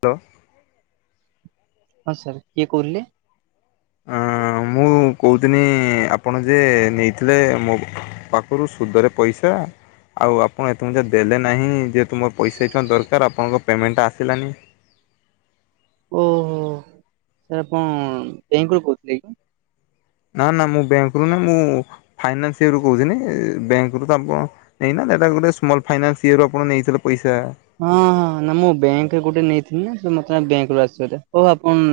Hello. ହଁ sir, କିଏ କହୁଥିଲେ? ହଁ ମୁଁ କହୁଥିନି ଆପଣ ଯେ ନେଇଥିଲେ ମୋ ପାଖରୁ ସୁଧରେ ପଇସା ଆଉ ଆପଣ ଏତେପୁଞ୍ଜା ଦେଲେନାହିଁ। ଯେହେତୁ ମର ପଇସା ଏଇଁଛୁଣା ଦରକାର ଆପଣଙ୍କ ପେମେଣ୍ଟା ଆସିଲାନି। ଓହୋ, ସାର୍ ଆପଣ ବ୍ୟାଙ୍କରୁ କହୁଥିଲେ କି? ନା ନା ମୁଁ ବ୍ୟାଙ୍କରୁୁ ନାହିଁ ମୁଁ ଫାଇନାନ୍ସ ଇଏରୁୁ କହୁଥିନି। ବ୍ୟାଙ୍କରୁ ତ ଆପଣ ନେଇନା। ଏଟା ଗୋଟେ ସ୍ମଲ୍ ଫାଇନାନ୍ସ ଇଏରୁ ଆପଣ ନେଇଥିଲେ ପଇସା ହଁ ହଁ ନା ମୁଁ ବ୍ୟାଙ୍କରେ ଗୋଟେ ନେଇଥିଲି ନା ମତେ ବ୍ୟାଙ୍କରୁ ଆସିଛିବୋଧେ। ଓହୋ ଆପଣ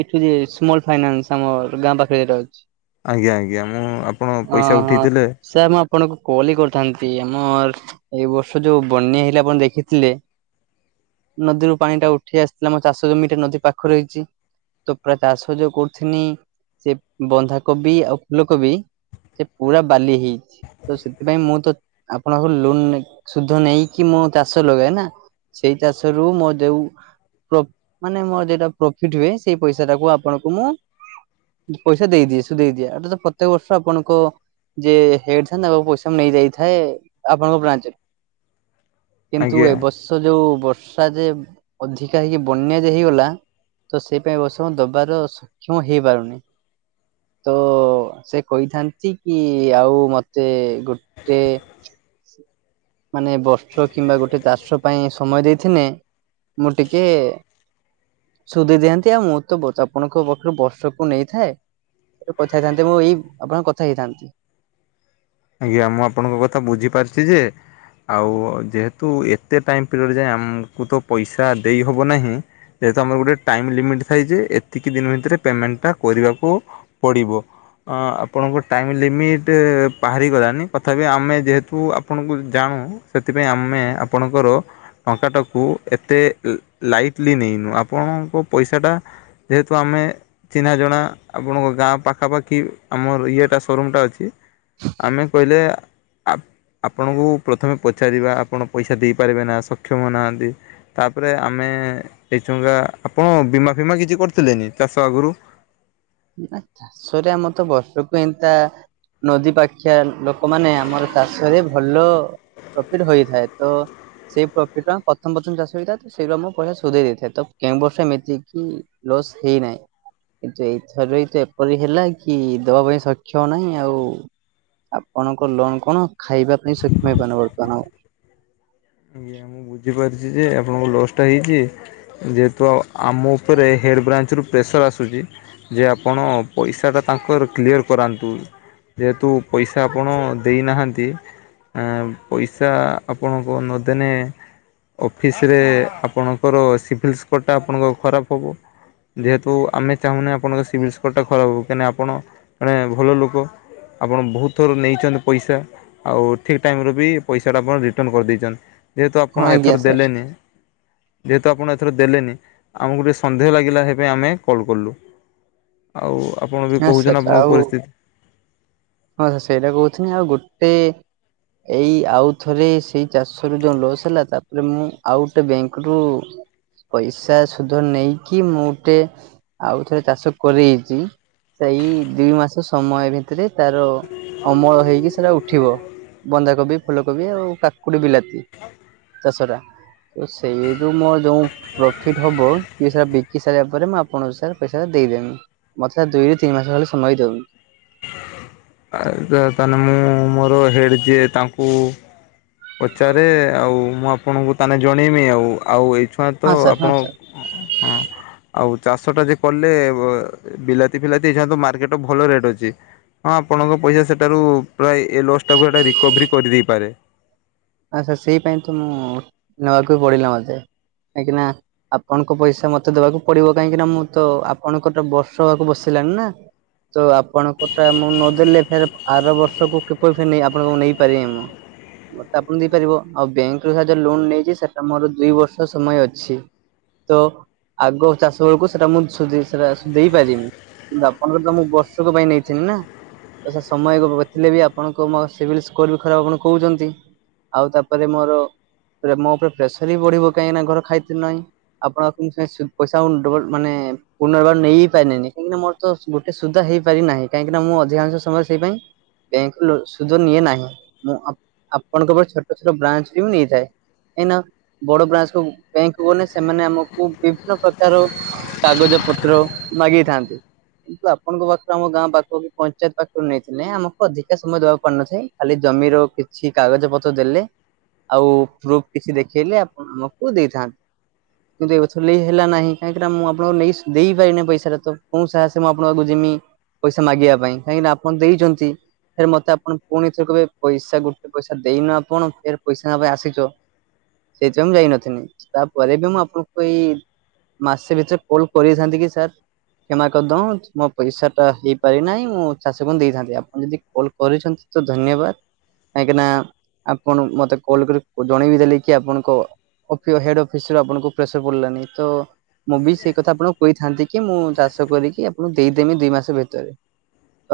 ଏଇଠୁ ଯେ ସ୍ମଲ ଫାଇନାନ୍ସ ଆମ ଗାଁ ପାଖରେ ରହିଛି। ଆଜ୍ଞା ଆଜ୍ଞା। ମୁଁ ଆପଣ ପଇସା ହଁ। ଉଠେଇଥିଲେ। ସାର୍ ମୁଁ ଆପଣଙ୍କୁ କଲ ହି କରିଥାନ୍ତି। ଆମର ଏଇ ବର୍ଷ ଯୋଉ ବନ୍ୟା ହେଇଲା ଆପଣ ଦେଖିଥିଲେ? ନଦୀରୁ ପାଣି ଟା ଉଠେଇ ଆସିଥିଲା ଆମ ଚାଷ ଜମିଟା ନଦୀ ପାଖରେ ହେଇଛି ତ ପୁରା ଚାଷ ଯଉ କରୁଥିନି ସେ ବନ୍ଧାକୋବି ଆଉ ଫୁଲକୋବି ସେ ପୁରା ବାଲି ହେଇଛି। ତ ସେଥିପାଇଁ ମୁଁ ତ ଆପଣଙ୍କୁ ଲୋନ ନେ ସୁଧ ନେଇକି ମୁଁ ଚାଷ ଲଗାଏ ନା। ସେଇ ଚାଷରୁ ମୋ ଯଉ ପ୍ର ମାନେ ମୋର ଯଉଟା ପ୍ରଫିଟ ହୁଏ ସେଇ ପଇସାଟାକୁ ଆପଣଙ୍କୁ ମୁଁ ପଇସା ଦେଇଦିଏ ସୁ ଦେଇଦିଏ। ଏଇଟା ତ ପ୍ରତ୍ୟେକ ବର୍ଷ ଆପଣଙ୍କ ଯେ ହେଡ ଥାଏ ତାଙ୍କ ପାଖକୁ ପଇସା ନେଇ ଯାଇଥାଏ, ଆପଣଙ୍କ ବ୍ରାଞ୍ଚରେ କିନ୍ତୁ ଆଜ୍ଞା। ଏବ ବର୍ଷ ଯୋଉ ବର୍ଷା ଯେ ଅଧିକା ହେଇକି ବନ୍ୟା ଯେ ହେଇଗଲା ତ ସେଇ ପାଇଁ ଏବର୍ଷ ମୁଁ ଦବାର ସକ୍ଷମ ହେଇପାରୁନି। ତ ସେ କହିଥାନ୍ତି କି ଆଉ ମତେ ଗୋଟେ ମାନେ ବର୍ଷ କିମ୍ବା ଗୋଟେ ଚାଷ ପାଇଁ ସମୟ ଦେଇଥିନେ ମୁଁ ଟିକେ ସୁଜି ଦିଅନ୍ତି। ଆଉ ମୁଁ ତ ଆପଣଙ୍କ ପାଖରୁ ବର୍ଷକୁ ନେଇଥାଏ। କଥା ହେଇଥାନ୍ତେ ମୁଁ ଏଇ ଆପଣଙ୍କ କଥା ହେଇଥାନ୍ତି। ଆଜ୍ଞା ମୁଁ ଆପଣଙ୍କ କଥା ବୁଝିପାରିଛି ଯେ ଆଉ ଯେହେତୁ ଏତେ ଟାଇମ୍ ପିରିୟଡ଼ ଯାଏ ଆମକୁ ତ ପଇସା ଦେଇହେବ ନାହିଁ ଯେହେତୁ ଆମର ଗୋଟେ ଟାଇମ୍ ଲିମିଟି ଥାଏ ଯେ ଏତିକି ଦିନ୍ ଭିତେରେ ପେମେଣ୍ଟ ଟା କରିବାକୁ ପଡ଼ିବ, ଅଁ ଆପଣଙ୍କ ଟାଇମ୍ ଲିମିଟ୍ ବାହାରିଗଲାନି ତଥାପି ଆମେ ଯେହେତୁ ଆପଣଙ୍କୁ ଜାଣୁ, ସେଥିପାଇଁ ଆମେ ଆପଣଙ୍କର ଟଙ୍କାଟାକୁ ଏତେ ଲାଇଟଲି ନେଇନୁ, ଆପଣଙ୍କୁ ପଇସାଟା ଯେହେତୁ ଆମେ ଚିହ୍ନା ଜଣା ଆପଣଙ୍କ ଗାଁ ପାଖାପାଖି ଆମର ଇଏଟା ସୋରୁମ୍ ଟା ଅଛି ଆମେ କହିଲେ ଆ ଆପଣଙ୍କୁ ପ୍ରଥମେ ପଚାରିବା ଆପଣ ପଇସା ଦେଇପାରିବେ ନା ସକ୍ଷମ ନାହାଁନ୍ତି ତାପରେ ଆମେ ଏଇଛଙ୍କା ଆପଣ ବୀମା ଫିମା କିଛି କରିଥିଲେନି ଚାଷ ଆଗରୁ? ନା ଚାଷରେ ଆମର ତ ବର୍ଷକୁ ଏନ୍ତା ନଦୀ ପାଖିଆ ଲୋକମାନେ ଆମର ଚାଷରେ ଭଲ ପ୍ରଫିଟ୍ ହୋଇଥାଏ, ତ ସେଇ ପ୍ରଫିଟ୍ ର ଆମ ପ୍ରଥମ-ପ୍ରଥମ ଚାଷ ହେଇଥାଏ, ତ [unintelligible] ଆମ ପଇସା ସୁଜେଇ ଦେଇଥାଏ ତ କେଉଁ ବର୍ଷ ଏମିତି କି ଲସ୍ ହେଇନାହିଁ। କିନ୍ତୁ ଏଇଥର ତ ଏପରି ହେଲା କି ଦେବା ପାଇଁ ସକ୍ଷମ ନାହିଁ ଆଉ ଆପଣଙ୍କ ଲୋନ୍ କଣ ଖାଇବା ପାଇଁ ସକ୍ଷମ ହେଇପାରନି ବର୍ତ୍ତମାନ ଆଉ। ଆଜ୍ଞା ମୁଁ ବୁଝିପାରୁିଚି ଯେ ଆପଣଙ୍କ ଲସ୍ ଟା ହେଇଚି, ଯେହେତୁ ଆଉ ଆମ ଉପରେ ହେଡ଼୍ ବ୍ରାଞ୍ଚରୁ ପ୍ରେସର୍ ଆସୁଚି ଯେ ଆପଣ ପଇସାଟା ତାଙ୍କର କ୍ଲିୟର୍ କରାନ୍ତୁ। ଯେହେତୁ ପଇସା ଆପଣ ଦେଇନାହାନ୍ତି। ଏଁ ପଇସା ଆପଣଙ୍କର ନଦେନେ ଅଫିସରେ ଆପଣଙ୍କର ସିଭିଲ୍ ସ୍କୋର୍ ଆପଣଙ୍କ ଖରାପ୍ ହବ। ଯେହେତୁ ଆମେ ଚାହୁଁନେ ଆପଣଙ୍କ ସିଭିଲ୍ ସ୍କୋରଟା ଖରାପ୍ ହବ କାହିଁକିନା ଆପଣ ମନେ ଭଲ ଲୋକ ଆପଣ ବହୁତ୍ ଥର ନେଇଚନ୍ତି ପଇସା ଆଉ ଠିକ୍ ଟାଇମ୍ ରେ ବି ପଇସାଟା ଆପଣ ରିଟର୍ଣ୍ଣ କରିଦେଇଚନ୍ତି। ଯେହେତୁ ହଁ ଆପଣ ଆଜ୍ଞା ଏଥର ସାର୍ ଦେଲେନି ଯେହେତୁ ଆପଣ ଏଥର ଦେଲେନି ଆମୁକୁ ଟିକେ ସନ୍ଦେହ ଲାଗିଲା, ସେପାଇଁ ଆମେ କଲ୍ କଲୁ। ଆଉ ଆପଣ ବି ହଁ କହୁଚନ୍ତି ସାର୍ ଆପଣଙ୍କ ଆଉ ପରିସ୍ଥିତି ହଁ ସେଇଟା କହୁଥିନି, ଆଉ ଗୋଟେ ଏଇ ଆଉ ଥରେ ସେଇ ଚାଷ ରୁ ଯୋଉଁ ଲସ୍ ହେଲା ତାପରେ ମୁଁ ଆଉ ଗୋଟେ ବ୍ୟାଙ୍କ ରୁ ପଇସା ସୁଧ ନେଇକି ମୁଁ ଗୋଟେ ଆଉ ଥରେ ଚାଷ [unintelligible] ସେଇ ଦି ମାସ ସମୟ ଭିତେରେ ତାର ଅମଳ ହେଇକି ସେଟା ଉଠିବ। ବନ୍ଧାକୋବି, ଫୁଲକୋବି ଆଉ କାକୁଡି ବିଲାତି ଚାଷ ଟା। ତ ସେଇ ଯୋଉ ମୋ ଯୋଉଁ ପ୍ରଫିଟ୍ ହବ କି ସେଟା ବିକି ସାରିଲା ପରେ ମୁଁ ଆପଣଙ୍କୁ ସାରେ ପଇସା ଟା ଦେଇଦେମି। ମତେ ସାରେ ଦୁଇରୁ ତିନି ମାସ ହେଲେ ସମୟ ଦିଅନ୍ତୁ। ଆ ତାହେନେ ମୁଁ ମୋର ହେଡ଼ ଯିଏ ତାଙ୍କୁ ପଚାରେ ଆଉ ମୁଁ ଆପଣଙ୍କୁ ତାହେନେ ଜଣେଇମି ଆଉ, ଆଉ ଏଇଛୁଆଁ ହଁ ତ ସାର୍ ହଁ ଆପଣ ସାର୍ [unintelligible] ହଁ। ଆଉ ଚାଷ ଟା ଯେ କଲେ ବିଲାତି ଫିଲାତି [unintelligible] ମାର୍କେଟ୍ ଭଲ ରେଟ୍ ଅଛି। ହଁ ଆପଣଙ୍କ ପଇସା ସେଠାରୁ ପ୍ରାୟ ଏ ଲସ୍ଟାକୁ ସେଇଟା ରିକଭରି କରିଦେଇପାରେ। ଆଚ୍ଛା, ସେଇ ପାଇଁ ତ ମୁଁ ନବାକୁ ବି ପଡିଲା ମତେ କାହିଁକି ନା ଆପଣଙ୍କ ପଇସା ମତେ ଦବାକୁ ପଡିବ କାହିଁକି ନା ମୁଁ ତ ଆପଣଙ୍କର ତ ବର୍ଷ ହେବାକୁ ବସିଲାଣି ନା। ତ ଆପଣଙ୍କ ଟା ମୁଁ ନଦେଲେ ଫେର୍ ଆର ବର୍ଷକୁ କିପରି ଫେରେ ଆପଣଙ୍କୁ ନେଇ ପାରିବି ମୁଁ। ଆପଣଙ୍କୁ ଦେଇପାରିବ। ଆଉ ବ୍ୟାଙ୍କ ରୁ ସାହାଯ୍ୟ ଲୋନ ନେଇଛି, ସେଟା ମୋର ଦୁଇ ବର୍ଷ ସମୟ ଅଛି। ତ ଆଗ ଚାଷ ବେଳକୁ ସେଟା, ମୁଁ ସେଟା ଦେଇ ପାରିମି। କିନ୍ତୁ ଆପଣଙ୍କର ତ ମୁଁ ବର୍ଷକ ପାଇଁ ନେଇଥିଲି ନା। ତ ସ ସମୟ ଥିଲେ ବି ଆପଣଙ୍କ ମୋ ସିଭିଲ୍ ସ୍କୋର ବି ଖରାପ, ଆପଣ କହୁଛନ୍ତି। ଆଉ ତାପରେ ମୋର ମୋ ଉପରେ ପ୍ରେସର ବି ବଢ଼ିବ, କାହିଁକି ନା ଘର ଖାଇତେ ନାହିଁ। ଆପଣ ପଇସା ଡ଼ବଲ ମାନେ ପୁନର୍ବାର ନେଇ ପାରନେନି, କାହିଁକିନା ମୋର ତ ଗୋଟେ ସୁଦ୍ଧା ହେଇପାରି ନାହିଁ, କାହିଁକି ନା ମୁଁ ଅଧିକାଂଶ ସମୟରେ ସେଇ ପାଇଁ ବ୍ୟାଙ୍କ ଲୋ ସୁଧ ନିଏ ନାହିଁ। ମୁଁ ଆପ କଣଙ୍କ ଛୋଟ ଛୋଟ ବ୍ରାଞ୍ଚ ବି ମୁଁ ନେଇଥାଏ। ଏଇନା ବଡ ବ୍ରାଞ୍ଚ କ ବ୍ୟାଙ୍କକୁ ଗଲେ, ସେମାନେ ଆମକୁ ବିଭିନ୍ନ ପ୍ରକାର କାଗଜ ପତ୍ର ମାଗିଥାନ୍ତି। କିନ୍ତୁ ଆପଣଙ୍କ ପାଖରୁ ଆମ ଗାଁ ପାଖକୁ, ପଞ୍ଚାୟତ ପାଖରୁ ନେଇଥିଲେ ଆମକୁ ଅଧିକା ସମୟ ଦବାକୁ ପାଡ଼ି ନଥାଏ। ଖାଲି ଜମିର କିଛି କାଗଜ ପତ୍ର ଦେଲେ, ଆଉ ପ୍ରୁଫ୍ କିଛି ଦେଖେଇଲେ, ଆପଣ ଆମକୁ ଦେଇଥାନ୍ତି। କିନ୍ତୁ ଏଥର ହେଲା ନାହିଁ, କାହିଁକି ନା ମୁଁ ଆପଣଙ୍କୁ ନେଇ ଦେଇ ପାରିନି ପଇସାଟା, ତ କୋଉ ସାହସେ ମୁଁ ଆପଣଙ୍କ ପାଖକୁ ଯିମି? ପଇସା ମାଗିବା ପାଇଁ, କାହିଁକିନା ଆପଣ ଦେଇଛନ୍ତି, ଫେରେ ମତେ ଆପଣ ପୁଣି ଥରେ କିହିବେ, ପଇସା ଗୋଟେ ସେ ପଇସା ଦେଇନ, ଆପଣ ଫେରେ ପଇସା ନବା ପାଇଁ ଆସିଛ। ସେଇଥିପାଇଁ ମୁଁ ଯାଇନଥିଲି। ତାପରେ ବି ମୁଁ ଆପଣଙ୍କ ପାଇଁ ମାସେ ଭିତରେ କଲ କରିଥାନ୍ତି, କି ସାର୍? କ୍ଷମା କରିଦନ୍ତ, ମୋ ପଇସା ଟା ହେଇପାରି ନାହିଁ। ମୁଁ ଚାଷକୁ ଦେଇଥାନ୍ତି। ଆପଣ ଯଦି କଲ୍ କରିଛନ୍ତି ତ ଧନ୍ୟବାଦ। କାହିଁକିନା ଆପଣ ମତେ କଲ୍ କରି ଜଣେଇବି ଦେଲେ କି, ଆପଣଙ୍କ ଅଫିୟ ହେଡ୍ ଅଫିସ ରୁ ଆପଣଙ୍କୁ ପ୍ରେସର ପଡ଼ିଲାନି, ତ ମୁଁ ବି ସେଇ କଥା ଆପଣଙ୍କୁ କହିଥାନ୍ତି କି, ମୁଁ ଚାଷ କରିକି ଆପଣଙ୍କୁ ଦେଇଦେମି ଦୁଇ ମାସ ଭିତରେ।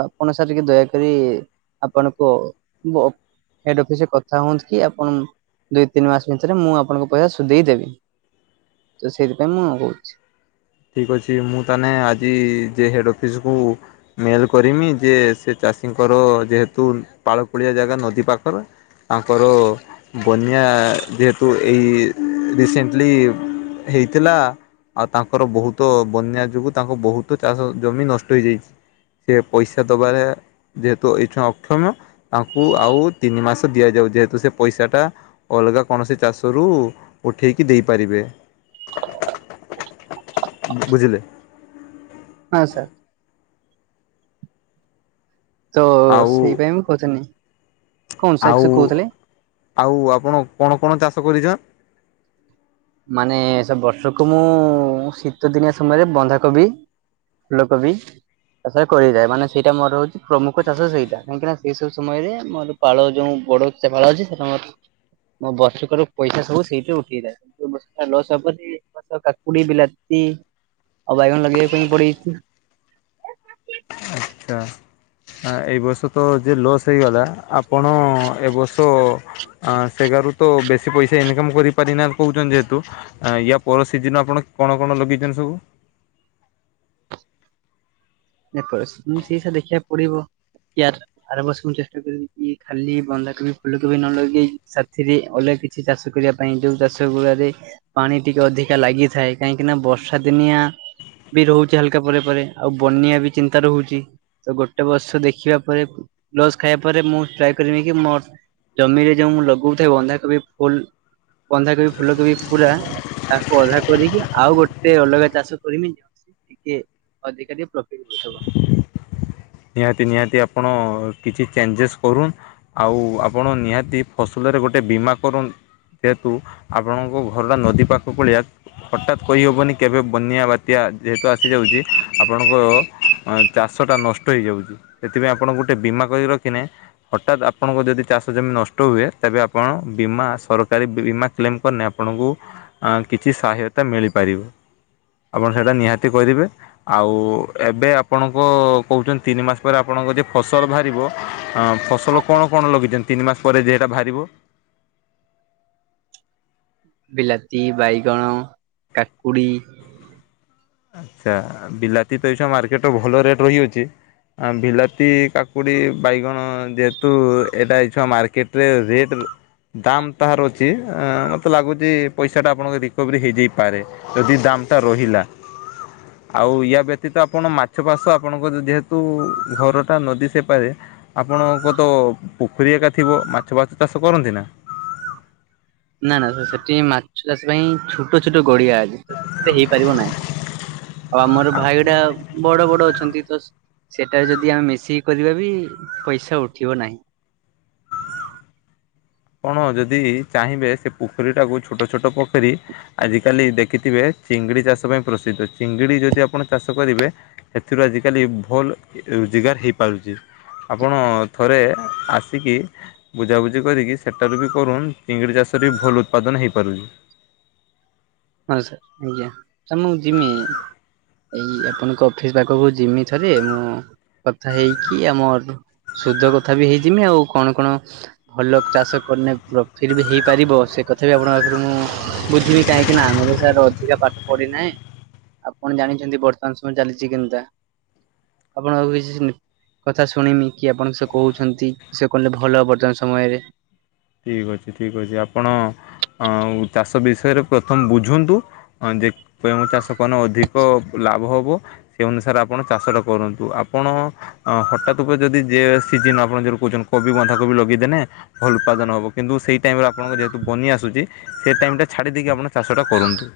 ଆପଣ ସାର୍, ଟିକେ ଦୟାକରି ଆପଣଙ୍କ ବ ହେଡ୍‌ ଅଫିସରେ କଥା ହୁଅନ୍ତି କି ଆପଣ, ଦୁଇ ତିନି ମାସ ଭିତରେ ମୁଁ ଆପଣଙ୍କ ପଇସା ସୁଧେଇ ଦେବି। ତ ସେଇଥିପାଇଁ ମୁଁ କହୁଛି। ଠିକ୍ ଅଛି, ମୁଁ ତାହେନେ ଆଜି ଯେ ହେଡ୍‌ ଅଫିସକୁୁ ମେଲ୍ କରିମି, ଯେ ସେ ଚାଷୀଙ୍କର ଯେହେତୁ ପାଳକୋଳିଆ ଜାଗା ନଦୀ ପାଖର ତାଙ୍କର ବନ୍ୟା ଯେହେତୁ ଏଇ ରିସେଣ୍ଟଲି ହେଇଥିଲା, ଆଉ ତାଙ୍କୁ ତାଙ୍କର ବହୁତ ବନ୍ୟା ଯୋଗୁଁ ତାଙ୍କ ବହୁତ ଚାଷ ଜମି ନଷ୍ଟ ହେଇଯାଇଛି। ସେ ପଇସା ଦବାରେ ଯେହେତୁ ଏଇଠଁ ଅକ୍ଷମ, ତାଙ୍କୁ ଆଉ ତିନି ମାସ ଦିଆଯାଉ, ଯେହେତୁ ସେ ପଇସାଟା ଅଲଗା କୌଣସି ଚାଷରୁ ଉଠେଇକି ଦେଇପାରିବେ। ବୁଝିଲେ? ହଁ ସାର୍। ତ ଆଉ ସେଇପାଇଁ ମୁଁ ପଚାରିନି, କଣ ସାର୍ ସେ ଆଉ କହୁଥିଲେ? ଆଉ ଆପଣ କଣ କଣ ଚାଷ କରିଛନ? ମାନେ ସେ ବର୍ଷକୁ ମୁଁ ଶୀତ ଦିନିଆ ସମୟରେ ବନ୍ଧା କୋବି ଫୁଲକୋବି ଚାଷ କରିଥାଏ। ମାନେ, ସେଇଟା ମୋର ହଉଛି ପ୍ରମୁଖ ଚାଷ। ସେଇଟା କାହିଁକିନା ସେଇ ସବୁ ସମୟରେ ମୋର ପାଳ ଯୋଉ ବଡ଼ ସେ ପାଳ ଅଛି, ସେମୟରେ ମୋ ବର୍ଷକର ପଇସା ସବୁ ସେଇଠୁ ଉଠେଇଥାଏ। ଏ ବର୍ଷ ଲସ୍‌ ହବାରୁ ଏ ବର୍ଷ କାକୁଡି, ବିଲାତି ଆଉ ବାଇଗଣ ଲଗେଇବା ପାଇଁ ପଡିଛି। ଏ ବର୍ଷ ତ ଯେ ଲସ୍ ହେଇଗଲା, ଆପଣ ଏ ବର୍ଷ ସେଗାରୁ ତ ବେଶୀ ପଇସା ଇନକମ୍ କରିପାରିନାନ୍ତି କହୁଛନ୍ତି ଯେହେତୁ। ୟା ପର ସିଜିନ୍ ଆପଣ କଣ କଣ ଲଗେଇଛନ୍ତି ସବୁ? ସେଇଟା ଦେଖିବାକୁ ପଡିବ ୟାର୍। ଆର ବର୍ଷ ମୁଁ ଚାଷ କରିକି ଖାଲି ବନ୍ଧାକୋବି ଫୁଲକୋବି ବି ନ ଲଗେଇ ସାଥିରେ ଅଲଗା କିଛି ଚାଷ କରିବା ପାଇଁ ଯୋଉ ଚାଷ ଗୁରାରେ ପାଣି ଟିକେ ଅଧିକା ଲାଗିଥାଏ କାହିଁକି ନା ବର୍ଷା ଦିନିଆ ବି ରହୁଛି ହାଲକା ପରେ ପରେ। ବନ୍ୟା ବି ଚିନ୍ତା ରହୁଛି ତ ଗୋଟେ ବର୍ଷ ଦେଖିବା ପରେ। ଲସ୍ ଖାଇବା ପରେ ମୁଁ ଟ୍ରାଏ କରିବି କି ମୋ ଜମିରେ ଯୋଉ ମୁ ଲଗଉଥାଏ ବନ୍ଧାକୋବି ଫୁଲ ବନ୍ଧାକୋବି ଫୁଲକୋବି ପୁରା। ତାକୁ ଅଧା କରିକି ଆଉ ଗୋଟେ ଅଲଗା ଚାଷ କରମି ଯ ଟିକେ ଅଧିକାରୀ। [inaudible] ନିହାତି ନିହାତି ଆପଣ କିଛି ଚେଞ୍ଜେସ୍ କରୁ ଆଉ ଆପଣ ନିହାତି ଫସଲରେ ଗୋଟେ ବୀମା କରନ୍ତୁ। ଯେହେତୁ ଆପଣଙ୍କ ଘର ଟା ନଦୀ ପାଖ ଭଳିଆ ହଠାତ୍ କହିହେବନି କେବେ ବନ୍ୟା ବା ବାତ୍ୟା ଯେହେତୁ ଆସିଯାଉଛି ଆପଣଙ୍କ ଚାଷଟା ନଷ୍ଟ ନଷ୍ଟ ହେଇଯାଉଛି ସେଥିପାଇଁ ଆପଣ ଗୋଟେ ବୀମା କରି ରଖିନେ ହଠାତ୍ ଆପଣଙ୍କ ଯଦି ଚାଷ ଜମି ନଷ୍ଟ ହୁଏ ତେବେ ଆପଣ ବୀମା ସରକାରୀ ବୀମା କ୍ଲେମ୍ କରିନେ ଆପଣଙ୍କୁ କିଛି ସହାୟତା ମିଳିପାରିବ। ଆପଣ ସେଇଟା ନିହାତି କରିବେ ଆଉ ଏବେ ଆପଣଙ୍କ କହୁଛନ୍ତି ତିନି ମାସ ପରେ ଆପଣଙ୍କ ଯଦି ଫସଲ ବାହାରିବ ଫସଲ କଣ କଣ ଲଗେଇଛନ୍ତି? ତିନି ମାସ ପରେ ଯେହେଟା ବାହାରିବ। ବିଲାତି ବାଇଗଣ କାକୁଡି। ଆଛା ବିଲାତି ତ ଏଇ ସମୟରେ ମାର୍କେଟ୍ ରେ ର ଭଲ ରେଟ୍ ରହିଅଛି। ବିଲାତି କାକୁଡ଼ି ବାଇଗଣ ଯେହେତୁ ଏଇଟା ଛୁଆ ମାର୍କେଟରେ ରେଟ୍ ତାମ୍ ତାହାର ଅଛି ମୋତେ ଲାଗୁଛି ପଇସାଟା ଆପଣଙ୍କ ରିକଭରି ହେଇଯାଇପାରେ। ଯଦି ଦାମ୍ ଟା ରହିଲା। ଆଉ ୟା ବ୍ୟତୀତ ଆପଣ ମାଛ ପାସ ଆପଣଙ୍କ ଯେହେତୁ ଘରଟା ନଦୀ ସେପାରେ ଆପଣଙ୍କ ତ ପୋଖରୀ ଏକା ଥିବ ମାଛ ବାଛ ଚାଷ କରନ୍ତି ନା? ନା ନା ସେଠି ମାଛ ଚାଷ ପାଇଁ ଛୋଟ ଛୋଟ ଗଡିଆ ଅଛି। ସେତ ହେଇପାରିବ ନାହିଁ ଆଉ ଆମର ଭାଇଡ଼ା ବଡ ବଡ ଅଛନ୍ତି ତ ସେଟା ଯଦି ଆମେ ମିଶିକି କରିବା ବି ପଇସା ଉଠିବ ନାହିଁ। ଆପଣ ଯଦି ଚାହିଁବେ ସେ ପୋଖରୀ ଟାକୁ ଛୋଟ ଛୋଟ ପୋଖରୀ ଆଜ କାଲି ଦେଖିଥିବେ ଚିଙ୍ଗଡି ଚାଷ ପାଇଁ ପ୍ରସିଦ୍ଧ ଚିଙ୍ଗିଡି ଯଦି ଆପଣ ଚାଷ କରିବେ ଏଥିରୁ ଆଜିିକାଲି ଭଲ ରୋଜଗାର ହେଇପାରୁଛି। ଆପଣ ଥରେ ଆସିକି ବୁଝାବୁଝି କରିକି ସେଠାରୁ ବି କରୁନ୍ ଚିଙ୍ଗିଡ଼ି ଚାଷରେ ବି ଭଲ ଉତ୍ପାଦନ ହୋଇପାରୁଛି। ହଁ ସାର୍ ଆଜ୍ଞା ସାର୍ ମୁଁ ଯିମି। ଏଇ ଆପଣଙ୍କ ଅଫିସ୍ ପାଖକୁ ଯିମି ଥରେ ମୁଁ କଥା ହେଇକି ଆମ ସୁଧ କଥା ବି ହେଇଯିମି ଆଉ କଣ କଣ ଭଲ ଚାଷ କନେ ଫିର ବି ହେଇପାରିବ ସେ କଥା ବି ଆପଣଙ୍କ ପାଖରୁ ମୁଁ ବୁଝିବି କାହିଁକି ଆମେ ତ ସାର୍ ଅଧିକା ପାଠ ପଢିନାହିଁ। ଆପଣ ଜାଣିଛନ୍ତି ବର୍ତ୍ତମାନ ସମୟ ଚାଲିଛି କେନ୍ତା ଆପଣ କିଛି କଥା ଶୁଣମି କି ଆପଣ ସେ କହୁଛନ୍ତି ସେ କହିଲେ ଭଲ ବର୍ତମାନ ସମୟରେ। ଠିକ୍ ଅଛି ଠିକ୍ ଅଛି ଆପଣ ଆଉ ଚାଷ ବିଷୟରେ ପ୍ରଥମେ ବୁଝନ୍ତୁ ହଁ ଯେ କେଉଁ ଚାଷ କନ ଅଧିକ ଲାଭ ହେବ ସେ ଅନୁସାରେ ଆପଣ ଚାଷଟା କରନ୍ତୁ ଆପଣ? ହଠାତ୍ ଉପରେ ଯଦି ଯ ସିନ ଆପଣ ଯୋ କହୁଛନ୍ତି କୋବି ବନ୍ଧାକୋବି ଲଗେଇଦେଲେ ଭଲ ଉତ୍ପାଦନ ହବ କିନ୍ତୁ ସେଇ ଟାଇମରେ ଆପଣଙ୍କ ଯେହେତୁ ବନିଆ ଆସୁଛି ସେ ଟାଇମଟା ଛାଡ଼ିଦେଇକି ଆପଣ ଚାଷ ଟା କରନ୍ତୁ।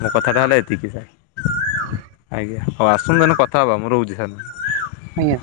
ମୋ କଥାଟା ହେଲେ ଏତିିକି ଯାଏ ଆଜ୍ଞା ହଉ ଆସନ୍ତୁ ଏଇନା କଥା ହବା ମୁଁ ରହୁଛି ସାର୍। ଆଜ୍ଞା।